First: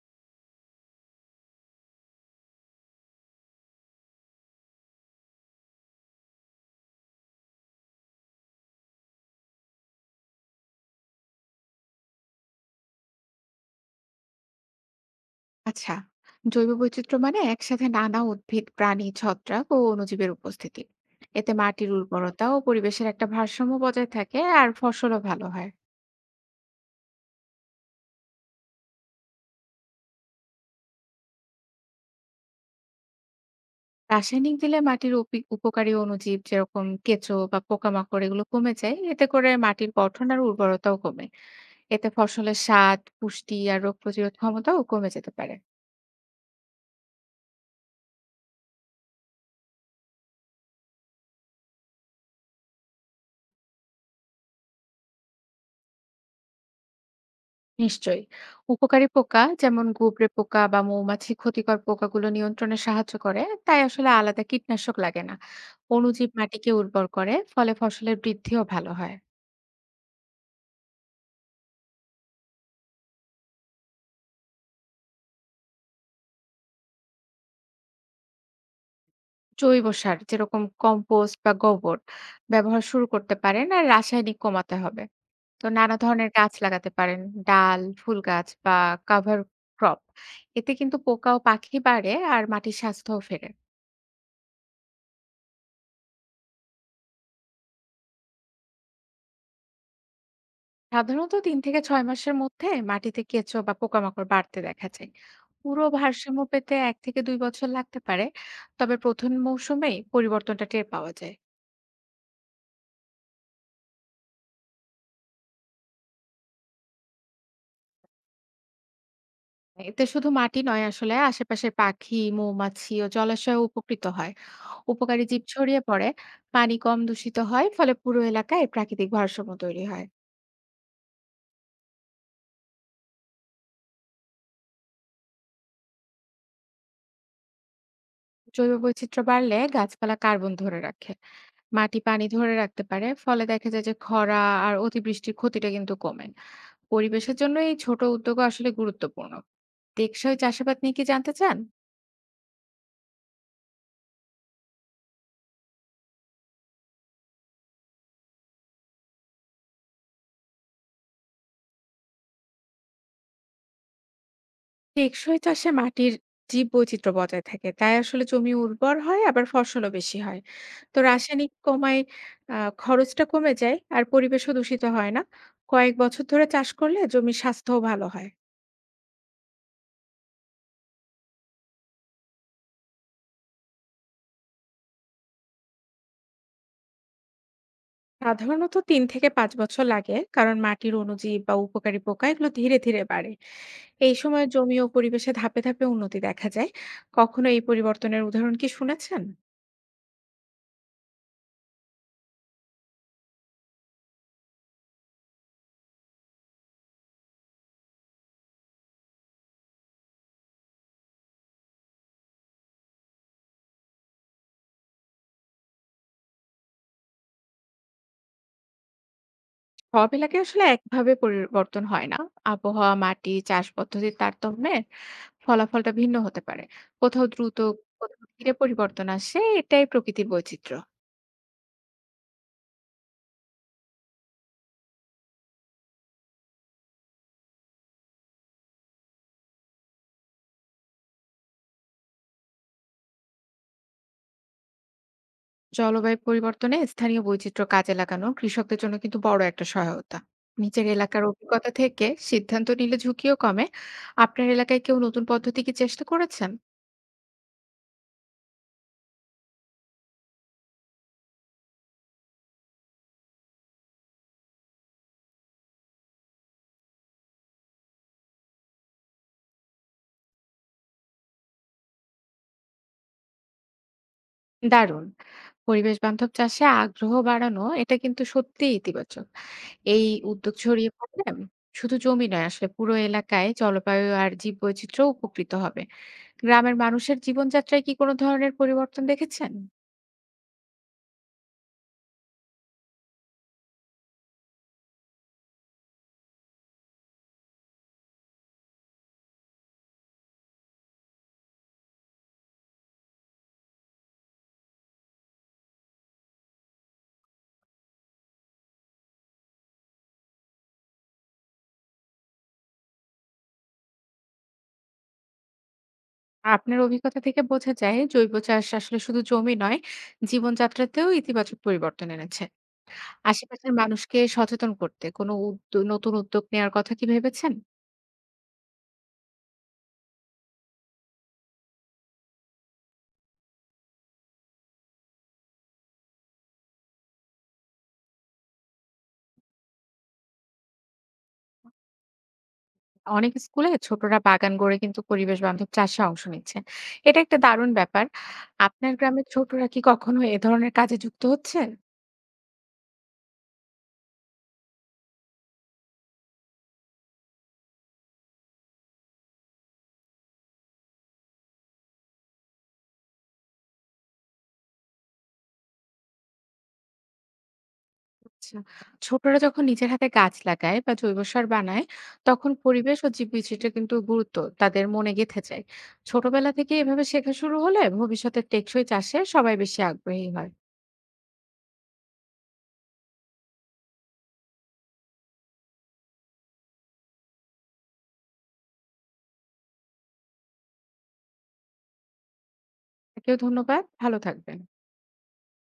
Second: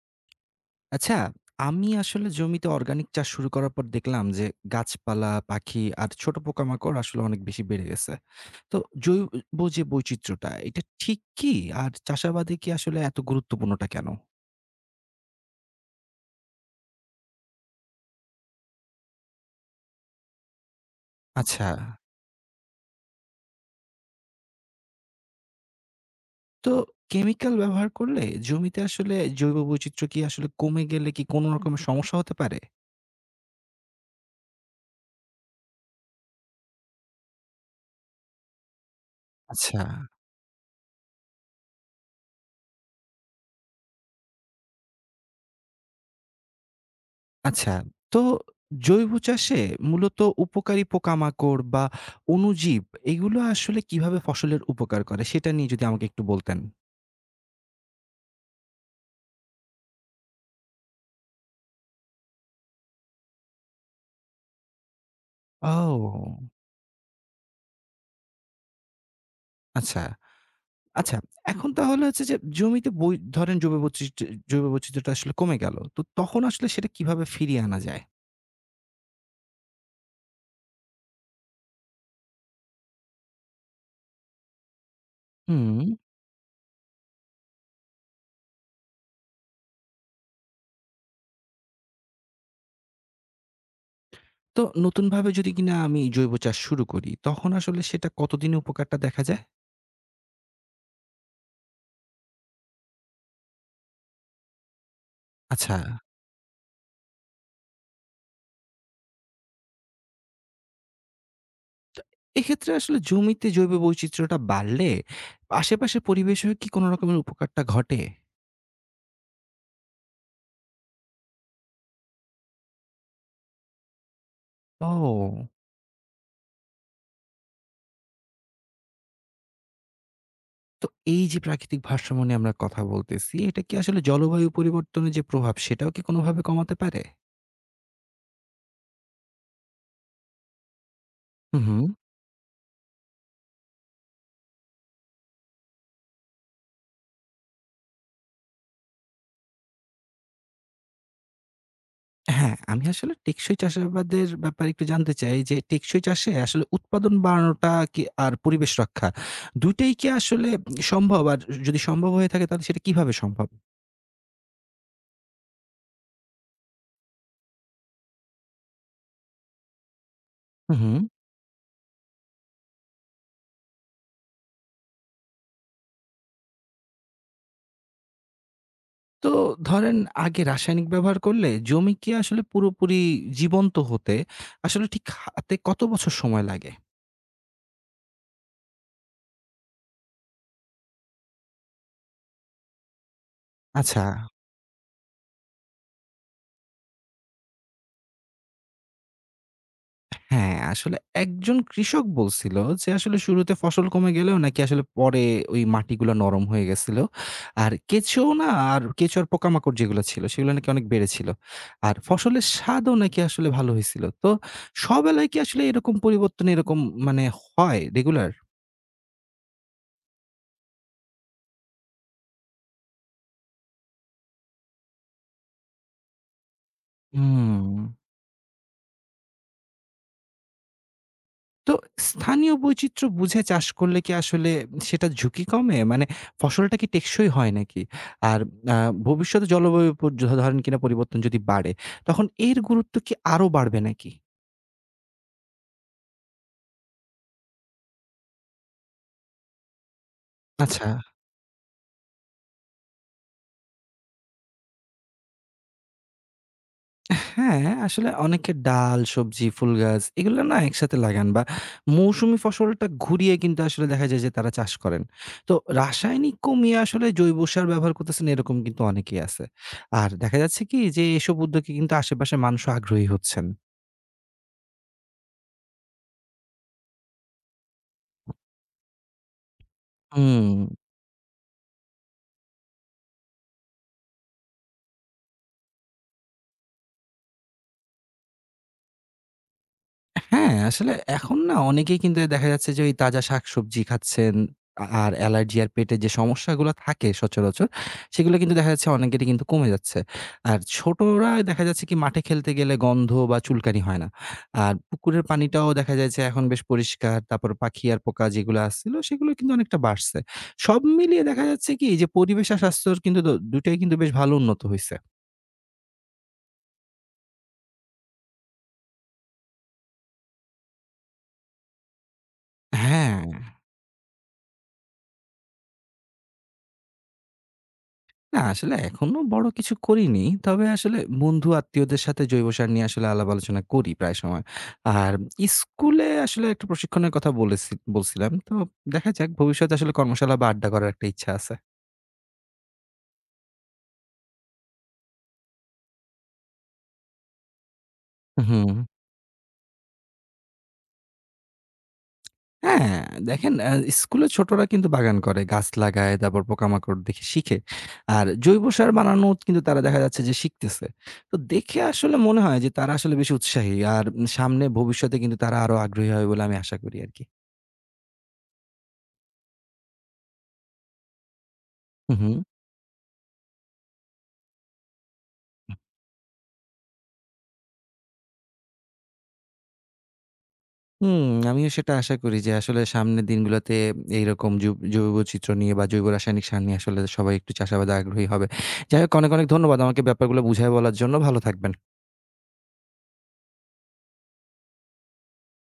আচ্ছা, আমি আসলে জমিতে অর্গানিক চাষ শুরু করার পর দেখলাম যে গাছপালা, পাখি আর ছোট পোকামাকড় আসলে অনেক বেশি বেড়ে গেছে। তো জৈব যে বৈচিত্র্যটা এটা ঠিক কি? আর চাষাবাদে কি আসলে এত গুরুত্বপূর্ণটা কেন? আচ্ছা। জৈব বৈচিত্র্য মানে একসাথে নানা উদ্ভিদ প্রাণী ছত্রাক ও অণুজীবের উপস্থিতি। এতে আচ্ছা, মাটির উর্বরতা ও পরিবেশের একটা ভারসাম্য বজায় থাকে আর ফসলও ভালো হয়। তো কেমিক্যাল ব্যবহার করলে জমিতে আসলে জৈব বৈচিত্র্য কি আসলে কমে গেলে কি কোনো রকমের সমস্যা হতে পারে? রাসায়নিক দিলে মাটির উপকারী অণুজীব যেরকম কেঁচো বা পোকামাকড় এগুলো কমে যায়, এতে করে আচ্ছা। মাটির গঠন আর উর্বরতাও কমে। এতে ফসলের স্বাদ, পুষ্টি আর রোগ প্রতিরোধ ক্ষমতাও কমে যেতে পারে। আচ্ছা, তো জৈব চাষে মূলত উপকারী পোকামাকড় বা অণুজীব এগুলো আসলে কিভাবে ফসলের উপকার করে সেটা নিয়ে যদি আমাকে একটু বলতেন। নিশ্চয়ই। উপকারী পোকা যেমন গুবরে পোকা বা মৌমাছি ক্ষতিকর পোকাগুলো নিয়ন্ত্রণে সাহায্য করে, তাই আসলে আলাদা কীটনাশক লাগে না। অণুজীব ও! মাটিকে উর্বর করে, ফলে ফসলের বৃদ্ধিও ভালো হয়। আচ্ছা, আচ্ছা। এখন তাহলে হচ্ছে যে জমিতে বৈ ধরেন জৈব বৈচিত্র্য জৈব বৈচিত্র্যটা আসলে কমে গেল। তো তখন আসলে সেটা কিভাবে ফিরিয়ে আনা যায়? জৈব সার যেরকম কম্পোস্ট বা গোবর ব্যবহার শুরু করতে পারেন, আর রাসায়নিক কমাতে হবে। তো হুম। নানা ধরনের গাছ লাগাতে পারেন, ডাল, ফুল গাছ বা কাভার ক্রপ। এতে কিন্তু পোকা ও পাখি বাড়ে আর মাটির স্বাস্থ্যও ফেরে। তো নতুনভাবে যদি কিনা আমি জৈব চাষ শুরু করি তখন আসলে সেটা কতদিনে উপকারটা দেখা যায়? সাধারণত ৩ থেকে ৬ মাসের মধ্যে মাটিতে কেঁচো বা পোকামাকড় বাড়তে দেখা যায়। আচ্ছা। পুরো ভারসাম্য পেতে ১ থেকে ২ বছর লাগতে পারে। তবে ১ম মৌসুমেই পরিবর্তনটা টের পাওয়া যায়। এক্ষেত্রে আসলে জমিতে জৈব বৈচিত্র্যটা বাড়লে আশেপাশের পরিবেশেও কি কোনো রকমের উপকারটা ঘটে? এতে শুধু মাটি নয়, আসলে আশেপাশের পাখি, মৌমাছি ও জলাশয়ও উপকৃত হয়। উপকারী জীব ও! ছড়িয়ে পড়ে, পানি কম দূষিত হয়, ফলে পুরো এলাকায় প্রাকৃতিক ভারসাম্য তৈরি হয়। তো এই যে প্রাকৃতিক ভারসাম্য নিয়ে আমরা কথা বলতেছি, এটা কি আসলে জলবায়ু পরিবর্তনের যে প্রভাব সেটাও কি কোনোভাবে কমাতে পারে? জৈব বৈচিত্র্য বাড়লে গাছপালা কার্বন ধরে রাখে, হুম, হুম। মাটি পানি ধরে রাখতে পারে। ফলে দেখা যায় যে খরা আর অতিবৃষ্টির ক্ষতিটা কিন্তু কমে। পরিবেশের জন্য এই ছোট উদ্যোগও আসলে গুরুত্বপূর্ণ। টেকসই চাষাবাদ নিয়ে কি জানতে চান? হ্যাঁ, আমি আসলে টেকসই চাষাবাদের ব্যাপারে একটু জানতে চাই যে টেকসই চাষে আসলে উৎপাদন বাড়ানোটা কি আর পরিবেশ রক্ষা ২টাই টাই কি আসলে সম্ভব? আর যদি সম্ভব হয়ে থাকে তাহলে সেটা কিভাবে সম্ভব? টেকসই চাষে মাটির জীব বৈচিত্র্য বজায় থাকে, তাই আসলে জমি উর্বর হয়, আবার ফসলও বেশি হয়। হুম, হুম। তো রাসায়নিক কমায় খরচটা কমে যায় আর পরিবেশও দূষিত হয় না। কয়েক বছর ধরে চাষ করলে জমির স্বাস্থ্যও ভালো হয়। তো ধরেন আগে রাসায়নিক ব্যবহার করলে জমি কি আসলে পুরোপুরি জীবন্ত হতে আসলে ঠিক হাতে কত বছর সময় লাগে? সাধারণত তিন থেকে পাঁচ বছর লাগে, কারণ মাটির অণুজীব বা উপকারী পোকা এগুলো ধীরে ধীরে বাড়ে। আচ্ছা। এই সময় জমি ও পরিবেশে ধাপে ধাপে উন্নতি দেখা যায়। কখনো এই পরিবর্তনের উদাহরণ কি শুনেছেন? হ্যাঁ, আসলে একজন কৃষক বলছিল যে আসলে শুরুতে ফসল কমে গেলেও নাকি আসলে পরে ওই মাটিগুলো নরম হয়ে গেছিল। আর কেঁচোও না আর কেঁচো আর পোকামাকড় যেগুলো ছিল সেগুলো নাকি অনেক বেড়েছিল। আর ফসলের স্বাদও নাকি আসলে ভালো হয়েছিল। তো সব এলাকায় কি আসলে এরকম পরিবর্তন এরকম মানে হয় রেগুলার? সব এলাকায় আসলে একভাবে পরিবর্তন হয় না। আবহাওয়া, মাটি, চাষ পদ্ধতির তারতম্যে ফলাফলটা ভিন্ন হতে পারে। কোথাও দ্রুত, হুম। কোথাও ধীরে পরিবর্তন আসে, এটাই প্রকৃতির বৈচিত্র্য। তো স্থানীয় বৈচিত্র্য বুঝে চাষ করলে কি আসলে সেটা ঝুঁকি কমে? মানে ফসলটা কি টেকসই হয় নাকি? আর আ ভবিষ্যতে জলবায়ু পর য ধরেন কিনা পরিবর্তন যদি বাড়ে, তখন এর গুরুত্ব কি আরো বাড়বে নাকি? জলবায়ু পরিবর্তনে স্থানীয় বৈচিত্র্য কাজে লাগানো কৃষকদের জন্য কিন্তু বড় একটা সহায়তা। নিজের আচ্ছা। এলাকার অভিজ্ঞতা থেকে সিদ্ধান্ত নিলে ঝুঁকিও কমে। আপনার এলাকায় কেউ নতুন পদ্ধতি কি চেষ্টা করেছেন? হ্যাঁ, আসলে অনেকে ডাল, সবজি, ফুল গাছ এগুলো না একসাথে লাগান বা মৌসুমি ফসলটা ঘুরিয়ে কিন্তু আসলে দেখা যায় যে তারা চাষ করেন। তো রাসায়নিক কমিয়ে আসলে জৈব সার ব্যবহার করতেছেন এরকম কিন্তু অনেকেই আছে। আর দেখা যাচ্ছে কি যে এসব উদ্যোগে কিন্তু আশেপাশের মানুষও আগ্রহী হচ্ছেন। দারুণ! পরিবেশ বান্ধব চাষে আগ্রহ বাড়ানো এটা কিন্তু সত্যিই ইতিবাচক। এই হুম। উদ্যোগ ছড়িয়ে পড়লে শুধু জমি নয়, আসলে পুরো এলাকায় জলবায়ু আর জীববৈচিত্র্য উপকৃত হবে। গ্রামের মানুষের জীবনযাত্রায় কি কোনো ধরনের পরিবর্তন দেখেছেন? হ্যাঁ, আসলে এখন না অনেকেই কিন্তু দেখা যাচ্ছে যে ওই তাজা শাকসবজি খাচ্ছেন। আর অ্যালার্জি আর পেটের যে সমস্যাগুলো থাকে সচরাচর, সেগুলো কিন্তু দেখা যাচ্ছে অনেকেরই কিন্তু কমে যাচ্ছে। আর ছোটরা দেখা যাচ্ছে কি মাঠে খেলতে গেলে গন্ধ বা চুলকানি হয় না। আর পুকুরের পানিটাও দেখা যায় যে এখন বেশ পরিষ্কার। তারপর পাখি আর পোকা যেগুলো আসছিল সেগুলো কিন্তু অনেকটা বাড়ছে। সব মিলিয়ে দেখা যাচ্ছে কি যে পরিবেশ আর স্বাস্থ্যর কিন্তু ২টাই টাই কিন্তু বেশ ভালো উন্নত হইছে। আপনার অভিজ্ঞতা থেকে বোঝা যায় জৈব চাষ আসলে শুধু জমি নয়, জীবনযাত্রাতেও ইতিবাচক পরিবর্তন এনেছে। হ্যাঁ। আশেপাশের মানুষকে সচেতন করতে কোনো নতুন উদ্যোগ নেওয়ার কথা কি ভেবেছেন? না আসলে এখনো বড় কিছু করিনি। তবে আসলে বন্ধু আত্মীয়দের সাথে জৈব সার নিয়ে আসলে আলাপ আলোচনা করি প্রায় সময়। আর স্কুলে আসলে একটা প্রশিক্ষণের কথা বলছিলাম। তো দেখা যাক ভবিষ্যতে আসলে কর্মশালা বা আড্ডা করার একটা ইচ্ছা আছে। অনেক স্কুলে ছোটরা বাগান গড়ে কিন্তু পরিবেশ বান্ধব চাষে অংশ নিচ্ছে, এটা একটা দারুণ ব্যাপার। হুম। আপনার গ্রামের ছোটরা কি কখনো এ ধরনের কাজে যুক্ত হচ্ছে? হ্যাঁ, দেখেন স্কুলে ছোটরা কিন্তু বাগান করে, গাছ লাগায়, তারপর পোকামাকড় দেখে শিখে। আর জৈব সার বানানো কিন্তু তারা দেখা যাচ্ছে যে শিখতেছে। তো দেখে আসলে মনে হয় যে তারা আসলে বেশি উৎসাহী। আর সামনে ভবিষ্যতে কিন্তু তারা আরো আগ্রহী হবে বলে আমি আশা করি আরকি। আচ্ছা। ছোটরা যখন নিজের হাতে গাছ লাগায় বা জৈব সার বানায়, হু, হু। তখন পরিবেশ ও জীববৈচিত্র্যের কিন্তু গুরুত্ব তাদের মনে গেঁথে যায়। ছোটবেলা থেকে এভাবে শেখা শুরু হলে ভবিষ্যতে টেকসই চাষে সবাই বেশি আগ্রহী হয়। হুম, আমিও সেটা আশা করি যে আসলে সামনের দিনগুলোতে এইরকম জৈবচিত্র নিয়ে বা জৈব রাসায়নিক সার নিয়ে আসলে সবাই একটু চাষাবাদে আগ্রহী হবে। যাই হোক অনেক, অনেক ধন্যবাদ আমাকে ব্যাপারগুলো বুঝায় বলার জন্য। ভালো থাকবেন। কেউ ধন্যবাদ, ভালো থাকবেন।